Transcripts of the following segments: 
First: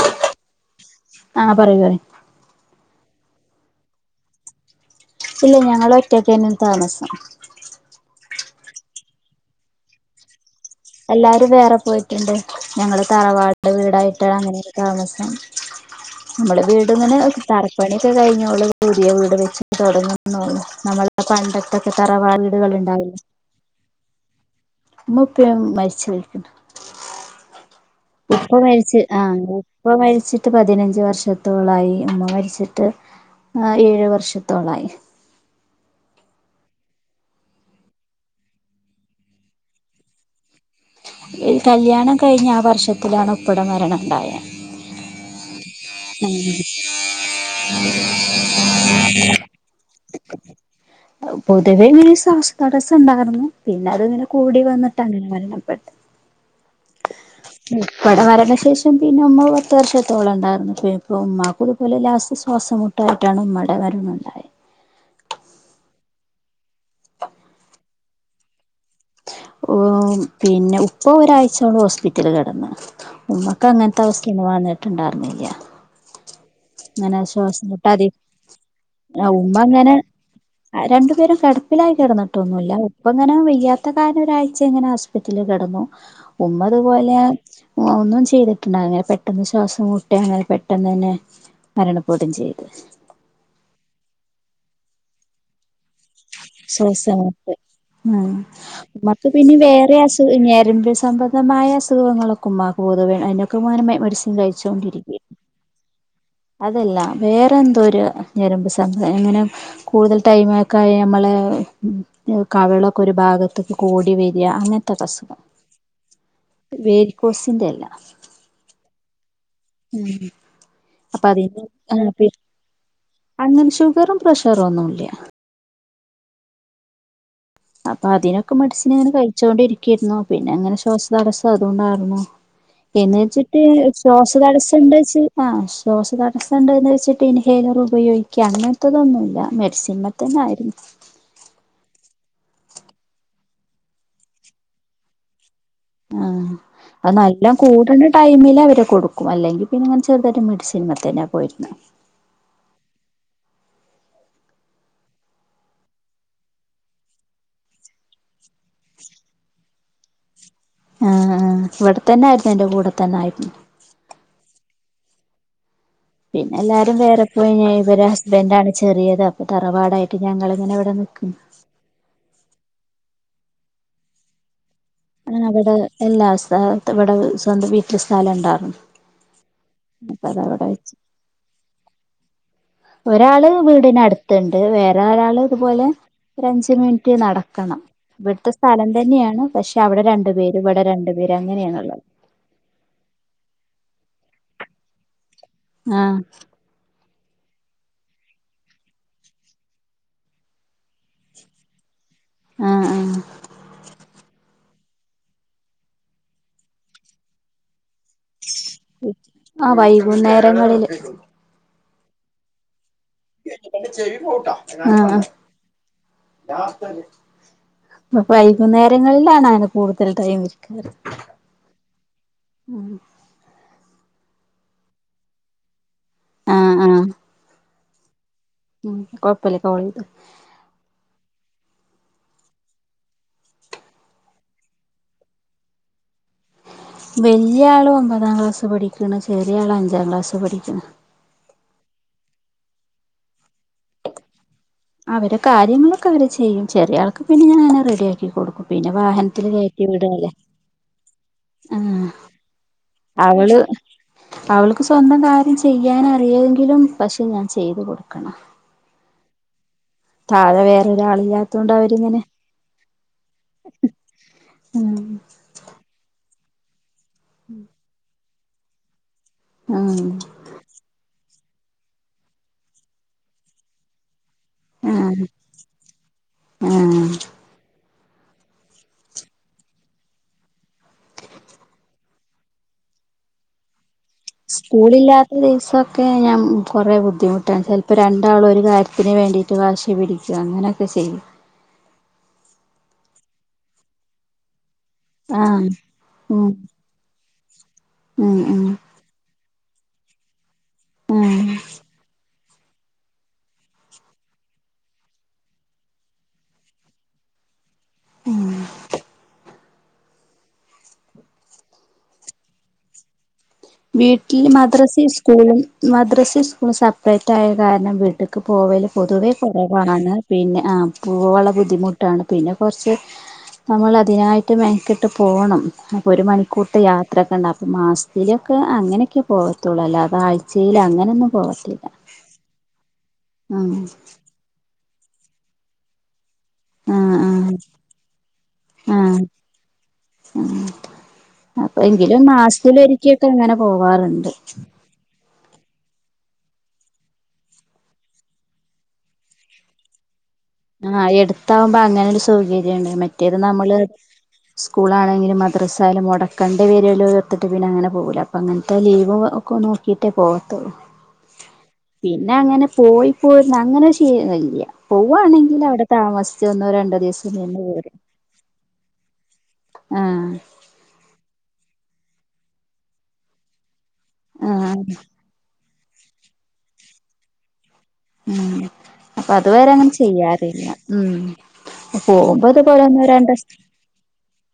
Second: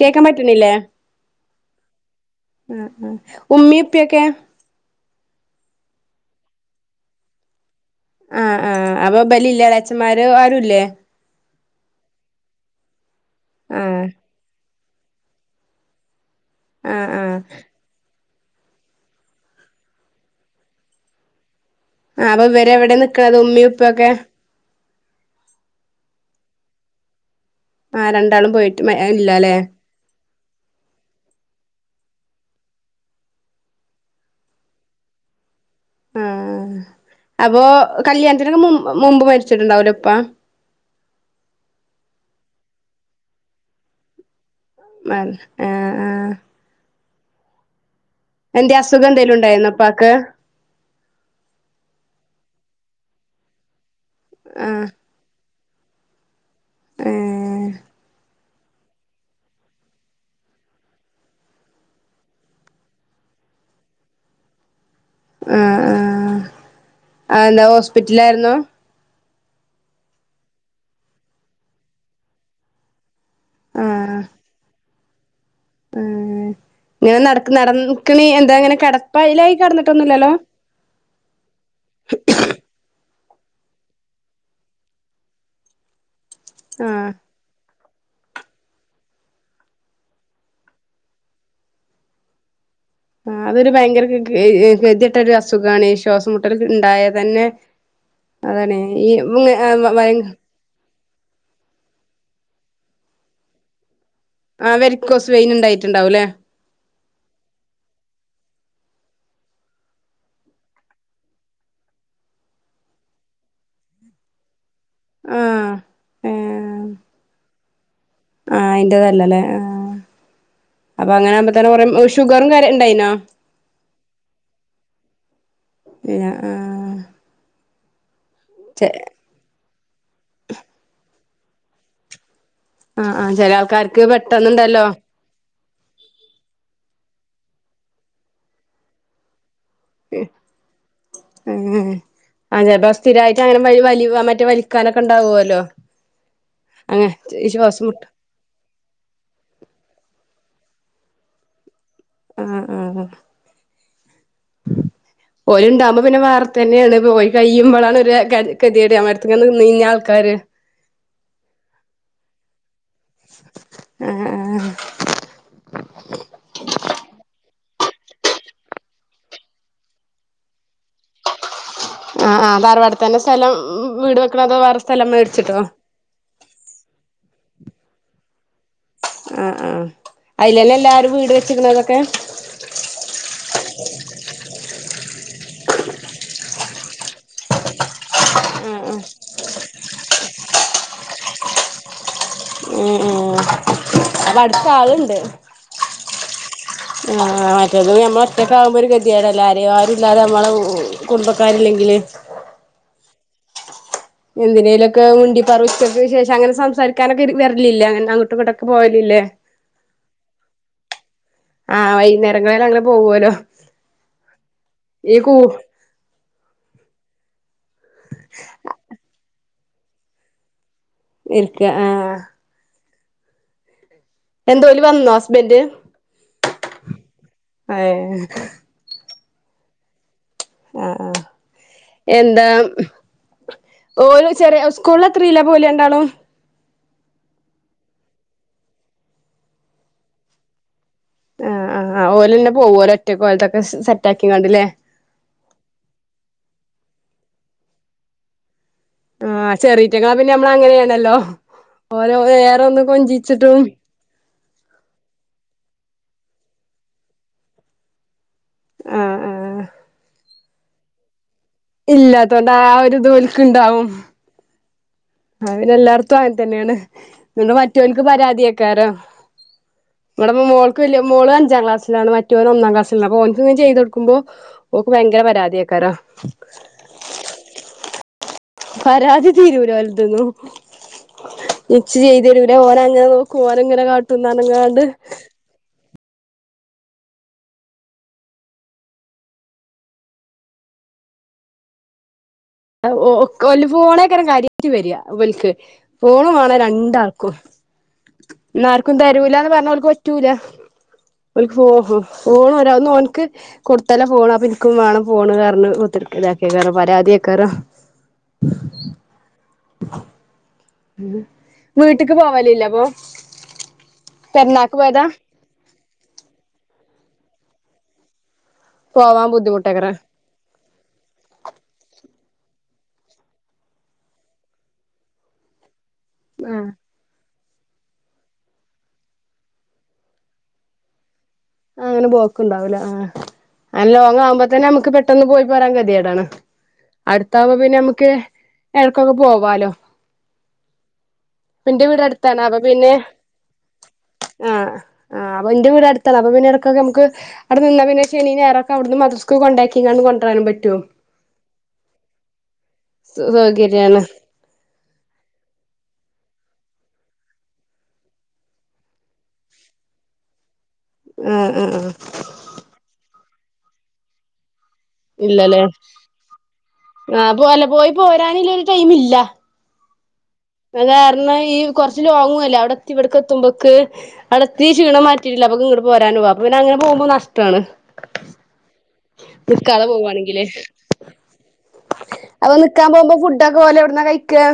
കേക്കാൻ പറ്റുന്നില്ലേ ആഹ് പറയൂ പറയൂ ആ ഉമ്മി ഇപ്പി ഒക്കെ ഇല്ല ഞങ്ങൾ ഒറ്റക്കേന്നും താമസം ആ ആഅപ്പൊ ഇബലി ല്ല എളച്ചൻ മാര് ആ രൂല്ലആ എല്ലാരും വേറെ പോയിട്ടുണ്ട് ഞങ്ങള് തറവാട്ട് ആ വീടായിട്ടാ അങ്ങനെ താമസം നമ്മള് വീട് ആ ഇങ്ങനെ ആ തറപ്പണിയൊക്കെ കഴിഞ്ഞു നമ്മള് പുതിയ വീട് വെച്ച് തുടങ്ങുന്നുള്ളൂ നമ്മളെ പണ്ടൊക്കെ ആ അപ്പൊ ഇവരെ എവിടെ നിക്കണത് ഉമ്മി ഉപ്പൊക്കെ മ്മ് പ്പേ മരിച്ച്പോയിക് ആ രണ്ടാളും ഉപ്പ പോയിട്ട് മരിച്ച് ആഹ ഇല്ലല്ലേ ഉപ്പ മരിച്ചിട്ട് ് പതിനഞ്ച് വർഷത്തോളായി ഉമ്മ മരിച്ചിട്ട് ഏഴ് വർഷത്തോളായി ആഹ അപ്പോ കല്യാണത്തിനൊക്കെ മുമ്പ് മരിച്ചിട്ടുണ്ടാവല എപ്പാ കല്യാണം കഴിഞ്ഞഞ് ആ വര്ഷത്തിലാണ് ഉപ്പിട മരണ ഉണ്ടായത് ആ ഉം എന്റെ അസുഖം എന്തേലും ഉണ്ടായിരുന്ന പാക്ക് പൊതുവേ ന ശ്വാസതടസ്സം ഉണ്ടായിരുന്നു പിന്നെ പിന്നെ അത് ഇങ്ങനെ കൂടി ആ വന്നിട്ട് അങ്ങനെ വരണം പത്ത് ഏ ഉപ്പട വരല്ല അ ശേഷം പിന്നെ ഉമ്മ പത്ത് വർഷത്തോളം ഉണ്ടായിരുന്നു ഇപ്പ ഉമമാക്ക് ഇതുപോലെ ലാസ്റ്റ് ശ്വാസംമ മുട്ടായിട്ടാണ് ഉമ്മയുടെ വരണ ഉണ്ടായത് ആ ആ ആ എന്താ ഹോസ്പിറ്റല ആായിുന്നോ പിന്നെ ഉപ്പ ഒരാഴ്ചയാണ് ഹോസ്പിറ്റല് കിടന്ന് ഉമ്മക്ക് അങ്ങനത്തെ ആ അവസ്ഥയാണ് വാന്നട്ട് ഇണ്ടാറുന്നില്ല ആ അങ്ങനെ ശ്വാസം കൂട്ടാതി ഇങ്ങനെ കിടപ്പയിലായി ഉമ്മ അങ്ങനെ കിടന്നിട്ടൊന്നുല്ലല്ലോ രണ്ടുപേരും കിടപ്പിലായി കിടന്നിട്ടൊന്നുമല്ല അപ്പ ഇങ്ങനെ വെയ്യാത്ത കാരാലം ഒരാഴ്ച ഇങ്ങനെ ഹോസ്പിറ്റലിൽ കിടന്നു ഉമതു ആഹ് പോോലെ ഒന്നും ചെയ്തിട്ടുണ്ടായിരുന്നില പെട്ടെന്ന് ശ്വാസം മുട്ടി അങ്ങനെ പെട്ടെന്നന്നെ മരണപ്പെടും ചെയ്ത് ആ അതൊരു ഭയങ്കര ക് ക് ഏ കത്യെട്ട ഒരു അസുഖാണെ ശ്വാസം മുട്ട് ആ അതാണ് ഈ ഇമ്മക്ക് പിന്നി വേറിം അസുഖ ഞരമ്പസു സംബന്ധമായ അസുഖങ്ങളൊക്കെ ഉമ്മാക്കു പൊതുവേ അയ്‌നൊക്കെ ഉമാനെ മ മെഡിസി ആ വെരിക്കോസ് വെയിന് ഉണ്ടായിട്ടുണ്ടാവുംല്ലേ അതല്ല വേറെ എന്തോ ഒരു ഞരുമ്പ് സംഭ ഇങ്ങനെ കൂടുതൽ ടൈമൊക്കെ നമ്മളെ കവിളൊക്കെ ഒരു ഭാഗത്തേക്ക് കോടി വര അങ്ങൻ ത്തൊരസുഖം ആഹ് ഏഹ് വേരിക്കോസിന്റെ അല്ല ആ ഉം അപ്പൊ അങ്ങനെ ആവുമ്പതന്നെ അതിന് പി ഷുഗറും കാര്യ [unintelligible] അങ്ങനെ ഷുഗറും പ്രഷറും ഒന്നുംല്ല പിനെ ഏഹ് അപ്പൊ അതിനൊ ക്കെ മെഡിസിൻ ഇങ്ങനെ കഴിച്ചോണ്ടിരിക്കേ ര്ന്നു പിന്നെ ഇങ്ങനെ ശ്വാസം തടസ്സം അതുണ്ടായിരുന്നു ആഹ് എന്ന് ആഹ് ചില വെച്ചിട്ട് ആൾക്കാർക്ക് ശ്വാസതടസ്സം പെട്ടെന്നുണ്ടല്ലോ ഉണ്ട് വെച്ച് ആ ശ്വാസതടസ്സം ഉണ്ടന്ന് വെച്ച് ട്ട് ഇൻഹേലർ ഉപയോഗിക്യാ അങ്ങൻത്തതൊന്നുല്ല മെഡി സിമത്തന്നെ ആയിരുന്നു ഉം ആ ചൽപ്പോ സ്ഥിരായിട്ട് അങ്ങനെ വലി വോ മറ്റേ വലിക്കാനൊക്കെ ഉണ്ടാവുവോല്ലോ ആഹ് അത് നല്ലോം മുട്ട് കൂടണ ടൈമിൽ അവരെ കൊടുക്കും അല്ലെങ്കിൽ പിന്നെ ഇങ്ങനെ ചെറുതായിട്ട് മെഡി സിൻമതന്നാ പോയിരുന്നെ ആഹ് ആഹ് ഓല്ല് ഉണ്ടാകുമ്പോ പിന്നെ വേറെത്തതന്നേണ് പോയി കഴിയുമ്പളാണ് ഒരു കെതിയട് നമ്മളട്ത് ങ്ങനെ നിന്നിന്യ ആൾക്കാര് ആഹ് ഇവിടെ തന്നായിരുന്നു എന്റെ കൂടെ തന്നെ ആയിരുന്നു ആ ഇവര് ഹസ്ബൻഡാണ് ചെറിയത് അപ്പൊ തറവാടായിട്ട് ഞങ്ങളിങ്ങനെ ഇവിടെ നിക്കും ആഹ് ആ തറവാടത്ത് തന്നെ സ്ഥലം വീട് വെക്കണതോ വേറെ സ്ഥലം ആ മേടിച്ചിട്ടോ അവിടെ എല്ലാ സ്ഥ ഇവിടെ സ്വന്തം വീട്ടിൽ സ്ഥലം ഇണ്ടാർന്നു ആ ആ അപ്പഅതവടെ അയിലന്നെ വെച്ച് എല്ലാരും വീട് വെച്ചിക്കണതൊക്കെ ഒരാള് വീടിനടുത്തുണ്ട് വേ റരാള് ഇതുപോലെ ഒരഞ്ച് മിനിറ്റ് നടക്കണം ഇവിടുത്തെ ആ സ്ഥലം ആ തന്നെയാണ് പക്ഷേ അവിടെ രണ്ടു പേര് ഇവിടെ രണ്ടു പേര് അങ്ങനെയാണുള്ളത് അടുത്ത് ആളുണ്ട് ആഹ് ആ മറ്റേത് നമ്മള് ഒറ്റക്കാകുമ്പോ ഒരു കതിയേടല്ലോ ആരും ആരുല്ലാതെ നമ്മളെ കുടുംബക്കാരില്ലെങ്കില് ആഹ് ആഹ് എന്തിനേലൊക്കെ മുണ്ടി പറിച്ചക്ക വിശേഷം അങ്ങനെ സംസാരിക്കാനൊക്കെ വരലില്ലേ അങ്ങനെ അങ്ങോട്ടും ഇങ്ങോട്ടൊക്കെ പോവലില്ലേ ആ വൈകുന്നേരങ്ങളില് ആ വൈകുന്നേരങ്ങളിൽ അങ്ങ ആ ഈ കൂ ആ പ്പ വൈകുന്നേരങ്ങളിലാണാ അ കൂടുതൽ ടൈം ഇരിക്കാറ് ഇരിക്ക ആഹ് ഉം എന്തോ ല് വന്നോ ഹസ്ബന്റ് ആഹ് ആഹ് ആ കൊയപ്പല്ല [unintelligible] ആഹ് ആഹ് എന്താ ഓള് ചെറിയ സ്‌കൂളില് എത്രേലാ പോല രണ്ടാളും വല്ല്യ ആള് ഒമ്പതാം ക്ലാസ് പഠിക്കുന്നു, ചെറിയ ആള് അഞ്ചാം ക്ലാസ് പഠിക്കുന്നു ആ ആ ആ ഓലെല്ല പോവുവ ഒരു ഒറ്റക്കിതൊക്കെ സെറ്റാക്കിയാണ്ട് അല്ലെ അവര കാര്യങ്ങളൊക്കെ അവര് ചെയ്യും ചെറിയ ആൾക്ക് പിന്നെ ഞാനാ റെഡിയാക്കി കൊടുക്കും പിന്നെ വാഹനത്തില് ആഹ് കയറ്റി വിടല്ലേ ചെറീറ്റൻകാവിലെ നമ്മളങ്ങനെയായിരുന്നല്ലോ ആഹ് ഓരോ വേറെയൊന്ന് അവള് കൊഞ്ചിച്ചിട്ടും അവൾക്ക് സ്വന്തം കാര്യം ചെയ്യാനറിയെങ്കിലും പക്ഷെ ഞാൻ ചെയ്തു കൊടുക്കണം ആഹ് ആഹ് തഴെ വേറൊരാളില്ലാ ഇല്ലാത്തോണ്ട് ആ ഒരിത് ഇവൾക്കിണ്ടാവും ഉം ഞങ്ങളെല്ലാടത്തും അയൽ തന്നെയാണ് പിന്ന മറ്റോൾക്ക് പരാതിയാ ത്തരം ഉം ഇവടിപ്പോ മോൾക്കും ഇല്ല മോള് അഞ്ചാ അഞ്ചാംക്ലാസിലാണ് മറ്റവൻ ഒന്നാം ക്ലാസിലാ അപ്പൊ ഓൻക്ക്‌ ഞാൻ ചെയ്തു കൊടുക്കുമ്പോ ഓക്ക് ഭയങ്കര ആഹ് പരാതിയേക്കാരം ആഹ് പരാതി തീരൂല [unintelligible] എച്ച് ചെയ്തുതരൂല ഓന അങ്ങനെ നോക്കും ഓന് ഇങ്ങനെ കാ സ്കൂളില്ലാത്ത ദിവസം ഞാൻ കൊറേ ബുദ്ധിമുട്ടാ ചെലപ്പോ രണ്ടാളും ഒരു കാര്യത്തിന് വേണ്ടിട്ട് വാശിപിടിക്കും അങ്ങനൊക്കെ ചെയ്യും ഒ ഓ ഒക്കോല് [unintelligible] റ്റ് വര്യ വൽസേ ആഹ് ഫോണ് ഉം വേണം രണ്ടാൾ ഉഹ് ഉം ഉം ന്നാർക്കും തരൂല്ലാന്ന് പറഞ്ഞോൽ പറ്റൂല ഉം [unintelligible] ഓണ് ഒരാൾന്നോൻക്ക് കൊടുത്താലാ ഫോണ് അപ്പൊ എനിക്കും വേണം ഫോണ് കാരണം കുത്തിരിക്കലാക്കാരം പരാതി ക്കാരം മ് വീട്ട്ക്ക് പോവലില്ലേ അപ്പോ വീട്ടിൽ മദ്രസേം സ്കൂളും മദ്രസേം സ്കൂളും സ പ്രെറ്റായകാരണം വീട്ട് ക്ക്‌ പോവല് പോവാൻ ബുദ്ധിമുട്ടേക്കാരം പൊതുവേകൊറവാണ് പിന്നെ ആ പൂവള്ള ബുദ്ധിമുട്ടാണ് പിന്നെ കൊറച്ച് നമ്മൾ അതിനായിട്ട് മെനകെട്ട് പോണം ഒരു ആഹ് മണിക്കൂർത്തെ യാത്രോക്കെ ഇണ്ട മാസ്ത്തില് ക്ക അങ്ങനെയൊക്കെ പോകത്തുള്ളൂ അല്ലാതെ ആഴ്ചയില് അങ്ങനൊന്നും പോവത്തില്ല അങ്ങനെ പോക്കുണ്ടാവൂല ആ ഉം അല്ല ലോങ്ങ്‌ ആവുമ്പതന്നെ നമുക്ക് പെട്ടെന്ന് പോയി പോരാൻ കേതേടാണ് ആ ആ അടുത്താവുമ്പ പിന്നെ നമ്മ്ക്ക് എടക്കൊക്കെ പോവാലോ ഉഹ [unintelligible] അപ്പ ഇന്റെ വീട് എങ്കിലും അടുത്താണ് അപ്പൊ പിന്നെ മാസത്തിലൊരിക്കൊക്കെ അങ്ങനെ പോവാറ്ണ്ട് അപ്പ പിന്നെടക്കൊക്ക നമ്ക്ക് അവിടെ നിന്നാപിന്നെ ശനിം ഞായറൊക്കെ അവടന്ന് മദ്രസ്ക്ക് കൊണ്ടാക്കിങ്ങാണ്ട് കൊണ്ടരാനും പറ്റും ആ എടുത്താവുമ്പോ അങ്ങനൊരു സൗകര്യണ്ട് മറ്റേത് നമ്മള് സൗകര്യാണ് സ്കൂളാണെങ്കിലും മദ്രസായാലും മുട കണ്ട് പേരുല്ലോതിർത്തിട്ട് പിന്നെ അങ്ങനെ പോകൂല അപ്പങ്ങൻത്തെ ലീവ് ഒക്കെ നോക്കീട്ടെ പോ ആഹ് ആഹ് ആഹ് പിന്നെ അങ്ങനെ പോയി പോരന്ന അങ്ങനൊരു ശിലൊന്നുല്യാ പോവാണെങ്കി ആ പോവല്ലെ പോയി പോരാനില്ലൊരു ടൈമില്ല ആ ആ കാരണം ഈ കുറച്ച് ലോങ്ങുഅല്ലേ അവിടെത്തി ഇവിടക്കത്തുമ്പോക്ക് അടത്തി ആഹ് ക്ഷീണം മാറ്റിട്ടില്ല അപ്പക്കും ഇ പോരാനു ആവും അപ്പ പിന്നങ്ങനെ പോക്മ്പെ നഷ്ടാണ് ഉം അപ്പൊ അത് വരെ നിക്കാതെ അങ്ങനെ പോവാണെങ്കില് ചെയ്യാറില്ല ഉം അപ്പൊ പോകുമ്പതുപോലെ നിക്കാൻ ഒന്നോ പോകുമ്പോ രണ്ടോസം ഫുഡൊക്കെ ഓല് എവിടുന്നാ കഴിക്കാ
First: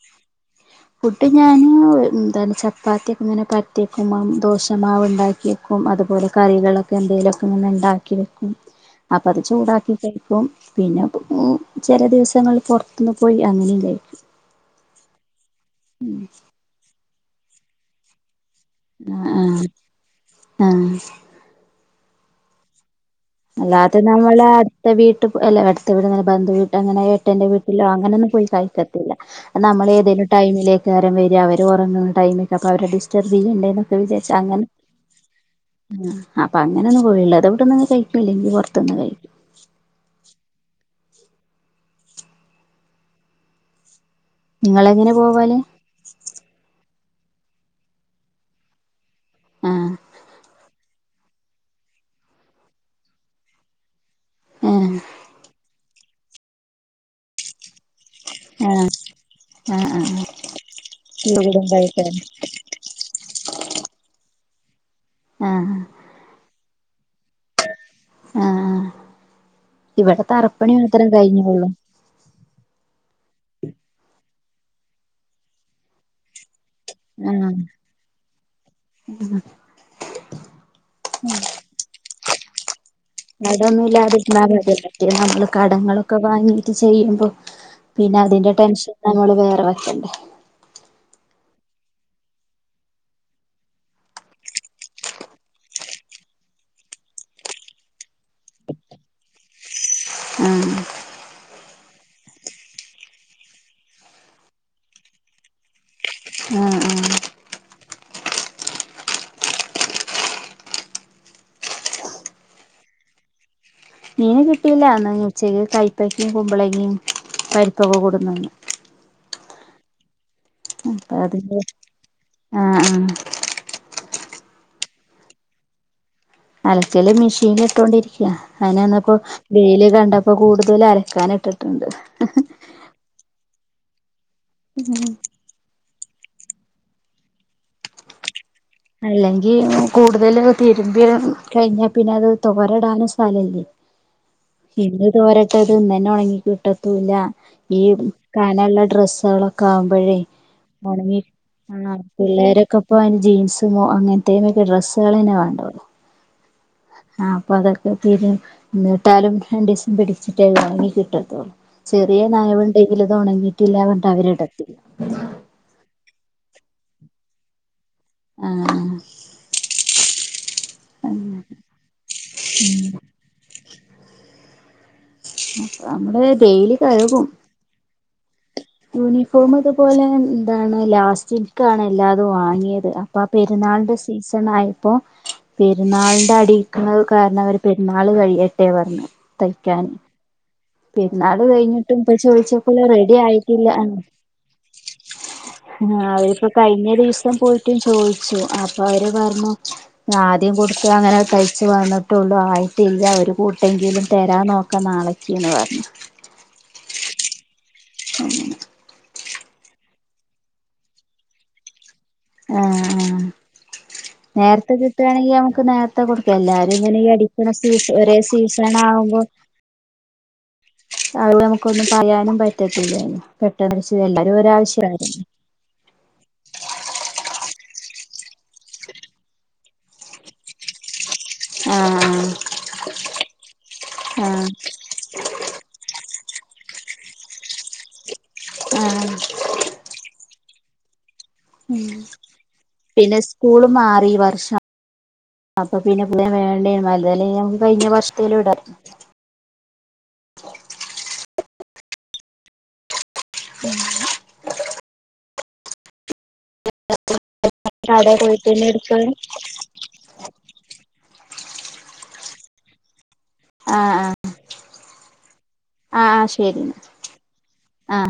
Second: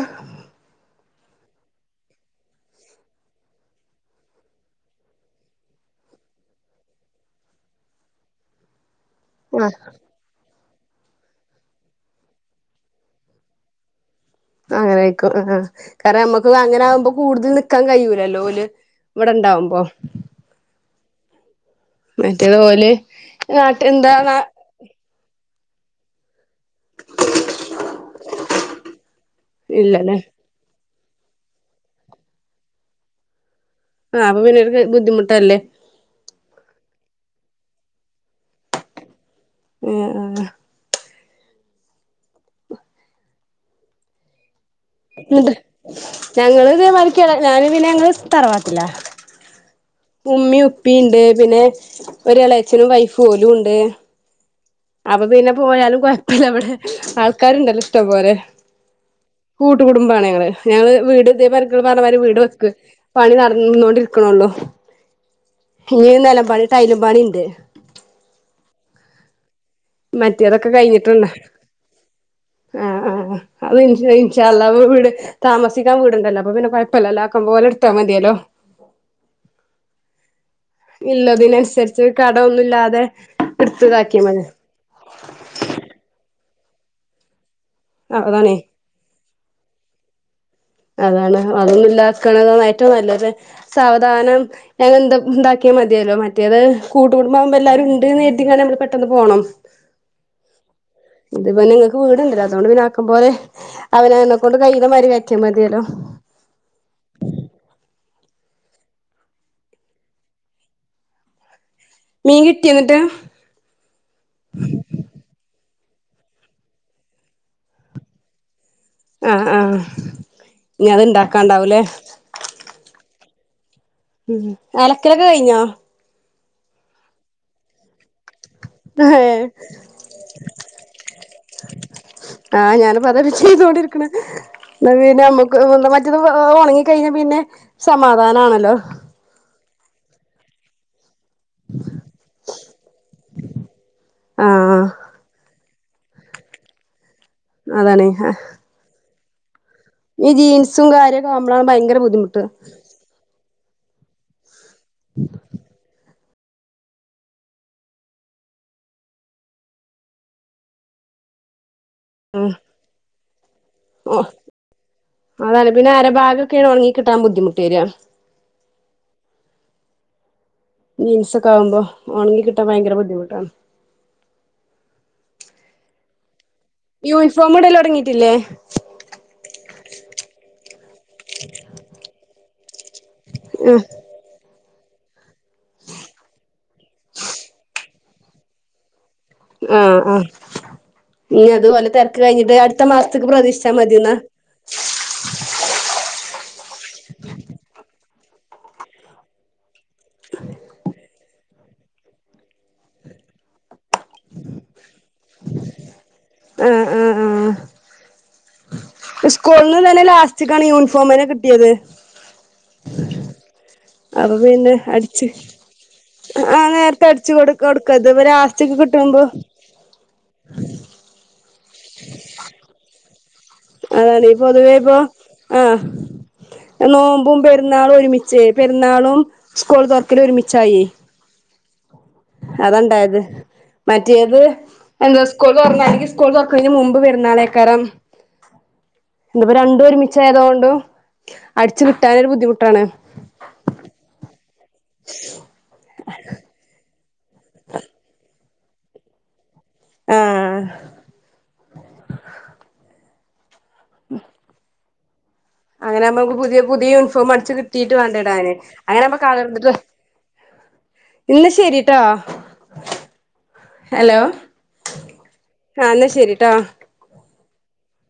ഫുഡ് ഞാന് എന്താണ് ചപ്പാത്തി ഒക്കെങ്ങനെ പര്ത്തെക്കും ദോശമാവ് ണ്ടാക്കിഎക്കും അതുപോലെ കറികളൊക്കെ എന്തേലൊക്കെങ്ങനെ ണ്ടാക്കി വെക്കും അപ്പ അത് ആഹ് ചൂടാക്കി കഴിക്കും പിന്നെ ചെല ദിവസങ്ങള്ള് പൊർത്ത്ന്ന് പോയി അങ്ങനെണ്ടായിരിക്കും അങ്ങനൊക്കെ ആഹ് കാരണം നമ്മക്ക് അങ്ങനാകുമ്പോ കൂടുതൽ നിക്കാൻ കയ്യൂലല്ലോ ഓല് ആ ഇവിടെ ഇണ്ടാവുമ്പോ ആ ആഹ് മറ്റേത് ഓല് നാട്ട് അല്ലാതെ എന്താ നാ നമ്മള് അടുത്ത വീട്ട് [unintelligible] ത്തവിടെന്നാ ബന്ധുവീ അങ്ങനെ ഏട്ടന്റെ വീട്ടിലോ അങ്ങനൊന്നും പോയി കഴിക്കത്തില്ല. നമ്മള് ഇല്ലല്ലേ ഏതേലും ടൈമില് ആരേം വരാ അവര് ഉറങ്ങുന്ന ടൈമെക്ക അപ്പവരെ ഡിറ്റർബ്യ്യണ്ട ന്നൊക്കെ ആഹ് വിചാര്ച്ചാ അപ്പൊ പിന്നെ അങ്ങനെ ഒരു ബുദ്ധിമുട്ടല്ലേ അപ്പൊ അങ്ങനൊന്നും പോവില്ല. അത് ട്ടെന്ന് കയ് ഇല്ലെങ്കിൽ പുറത്ത്ന്ന് കഴിക്കും. ആഹ് ആഹ് നിങ്ങളെങ്ങനെ ഇണ്ട്. പോവല് ഞങ്ങള് ദേ മായ്രി ക്കെ ഞാനും പിന്നെ ഞങ്ങള് തറവാട്ടിലാ. ആഹ് ഉമ്മിം ഉ പ്പീണ്ട്. പിന്നെ ഒരു എളേച്ഛനും വൈഫ്, ഓലും ണ്ട്. ആഹ് അപ്പൊ പിന്നെ പോയാലും കൊയ പ്പല്ല വടെ ആൾക്കാര്ണ്ടല്ലോ. ഇഷ്ടം പോലെ ആഹ് ആഹ് കൂട്ടുകുടുംബാണേ ഞങ്ങള് ഞങ്ങള് വീട് ഇതേ പോലെക്കെ ആഹ് പറഞ്ഞമാതിരി വീട് വെക്ക് പണി നടന്നോണ്ടി ക്ക്നൊള്ളു ആഹ് ഇനീയെന്നെല്ലാം പണി ടൈലും പണിണ്ട് ആഹ് ഇവിടെ മറ്റേതൊക്കെ തറപ്പണി മാത്രം കഴിഞ്ഞിട്ടൊണ്ടാ കഴിഞ്ഞുള്ളൂ ആ ആ അത് ഇൻശാ അള്ളാഹ് വിട് താമസിക്കാൻ വീടൊണ്ടല്ല അപ്പ പിന്ന കോയ പ്പല്ല ആഹ് ല്ലാക്കുമ്പോലെ ടുത്താ മതിയല്ലോ ഞ് ള്ളതിനനുസരിച്ച് കടോന്നു ല്ലാതെ കടോന്നു ഇല്ലാതെ ഇര്ന്നാ കോയപ്പ ഈ നമ്മള് കടങ്ങളൊക്ക വാ വാങ്ങീട്ട് ചെയ്യുമ്പോ പിന്നെ അതിന്റെ അതാണേ ടെൻഷൻ നമ്മള് വേറെ വയ്ക്കണ്ടേ അതാണ് അതൊന്നും ഇല്ലാക്കണതാണ് ഏറ്റവും നല്ലത് സാവധാനം ഞങ്ങ എന്താ എ ന്താക്കിയാൽ മതിയല്ലോ മറ്റേത് കൂട്ട് കുടുംബം ആകുമ്പോ എല്ലാരും ണ്ട്ന്ന് കര്തിക്കാണ്ട് പെട്ടെന്ന് പോണം ആ ഇതിപ്പ നിങ്ങക്ക് വീടുണ്ടല്ല അതുകൊണ്ട് പിന്നെ ആക്കം പോലെ അവനവനെ കൊണ്ട് കയ്യിണ മാ റ്റിയ മതിയല്ലോ ആഹ് ആഹ് മീൻ കിട്ടിയ ന്നിട്ട് ഇല്ലാന്ന് ഉച്ചക്ക് കയ്പ്പക്കയും കുമ്പളങ്ങേ പരിപ്പൊക്കെ കൊട്ന്ന്ണ്ട് ആ ആ [unintelligible] അതിന്റെ ആ ആ ഉം അലക്കലൊക്കെ കയിഞ്ഞോ അലക്കല് മിഷീനി ഇട്ടൊണ്ടിരി [unintelligible] അങ്ങനെ വന്നപ്പോ ഏഹ് വെയില് കണ്ടപ്പോ കൂടുതല് അലക്കാനിട്ടിട്ടുണ്ട് ങ് ഹ് [unintelligible] ഇരിക്കണ് ഹ് [unintelligible] [unintelligible] ഒണങ്ങി കഴിഞ്ഞ പിന്നെ സമാധാനാണ് അല്ല [unintelligible] ഈ കൂടുതൽ തിരുമ്പി കഴിഞ്ഞാ പിന്നെ അത് തോര ഇടാനും സ്ഥലല്ല ആഹ് ഇന്ന് തോരാ ഇട്ട അത് ഇന്ന്‌ തന്നെ ഒണങ്ങി കിട്ടത്തൂല്ല ഈ അതാണെ കനള്ള ഡ്രസ്സ് [unintelligible] കാവുമ്പോഴേ ഈ ജീൻസും ഉണങ്ങി കാര്യൊക്കെ ആവുമ്പളാണ് ആ ഭയങ്കര ബുദ്ധിമുട്ട് പിള്ളേരക്കെപ്പം അ ജീൻസ് [unintelligible] അങ്ങനത്തെരെ ഈ ഡ്രസ്സളെന്നെ വാണ്ടാലോ ആ അപ്പോ അതൊക്കെ [unintelligible] ഇന്നട്ടാലും രണ്ടി സം പിടിച്ചിട്ടെ ഒണങ്ങി കിട്ടത്തോള്ളൂ ചെറിയ ഉം നനവ് ഉണ്ടെങ്കിലും ഒണങ്ങി ഓ അതല്ല പിന്നെ അരഭാഗക്കെ ഒണങ്ങി [inaudible] [inaudible] [unintelligible] [inaudible] [inaudible] [inaudible] [inaudible] [inaudible] [inaudible] [inaudible] ഇപ്പ ആഹ് പെരുന്നാളിന് സീസൺ ആയി പ്പോ പെരുന്നാളിൻ്റെ അടിക്കണത് കാരണം അവര് പെരുന്നാള് കഴിയാട്ടെന്ന് പറഞ്ഞു തയ്ക്കാന് [inaudible] ഈ പെരുന്നാള് ഓരെ കഴിഞ്ഞിട്ടും ഇപ്പ തെരക്ക് കഴിഞ്ഞിട്ട് അടുത്ത ചോദിച്ചപ്പോള് റെഡി മാസത്തെക്ക് പ്രതീക്ഷിച്ച ആയിട്ടില്ല മതിന്ന ആഹ് അ [inaudible] അപ്പ അവര് പറഞ്ഞു ആദ്യം കൊടത്തു തയ്യിച്ചു വന്നിട്ടുള്ള അയിട്ടില്ല ഒരു കൂട്ട് എങ്കിലും തരാൻ നോക്ക നാളെ ചീന്ന് പറഞ്ഞ് ആഹ് ആഹ് ആഹ് അങ്ങനെ [inaudible] അപ്പൊ പിന്നെ അടിച്ച് [inaudible] ആഹ് നേരത്തെ അടിച്ചു കൊടു കൊടുക്ക ഇതിപ്പോ ലാസ്റ്റ്ക്ക് കിട്ടുമ്പോ [unintelligible] [inaudible] അതാണെ എല്ലാരും പൊതുവേ ഇപ്പം ഒരാവശ്യമായിരുന്നു ആ നോമ്പും പെരുന്നാൾ ന്നാള് ഒരുമിച്ച് പെരുന്നാളും സ്‌കൂൾ തൊറക്കലും ഒരുമിച്ചായേ ആ ആഹ് അതാ ഇണ്ടായത് മറ്റേത് എന്താ സ്‌കൂള് തൊറന്ന് അല്ലെങ്കിൽ സ്‌കൂള് തൊറക്കണേന് മുൻപ് പെര്ന്നാളെക്കാരം ആ ഇതുപ്പോ രണ്ട ഒരുമിച്ചയതൊണ്ട് ഹ [unintelligible] ഉ പിന്നെ സ്കൂള് മാറി വർഷം അപ്പൊ പിന്നെ പുതിയ വേണ്ടേല്ല അത അല്ലങ്കിൽ കഴിഞ്ഞ വർഷത്തിൽ ഇടം ഉ ആഹ [inaudible] ഉ [inaudible] അങ്ങനെകുമ്പോ പുതിയ പുതിയ യൂണിഫോം അടിച്ചു കിട്ടീട്ട് കടേ വേണ്ടേടാന് പോയിട്ടന്നെ എടുക്കാ അങ്ങനെകുമ്പോ കളർ ഡ്രസ്സ്‌ ഇന്ന് ശരിട്ടാ ആഹ് ആഹ് ഹലോ ആ എന്നാ ആഹ് ആഹ് ശരി ശരിട്ടോ എന്നാ ആഹ്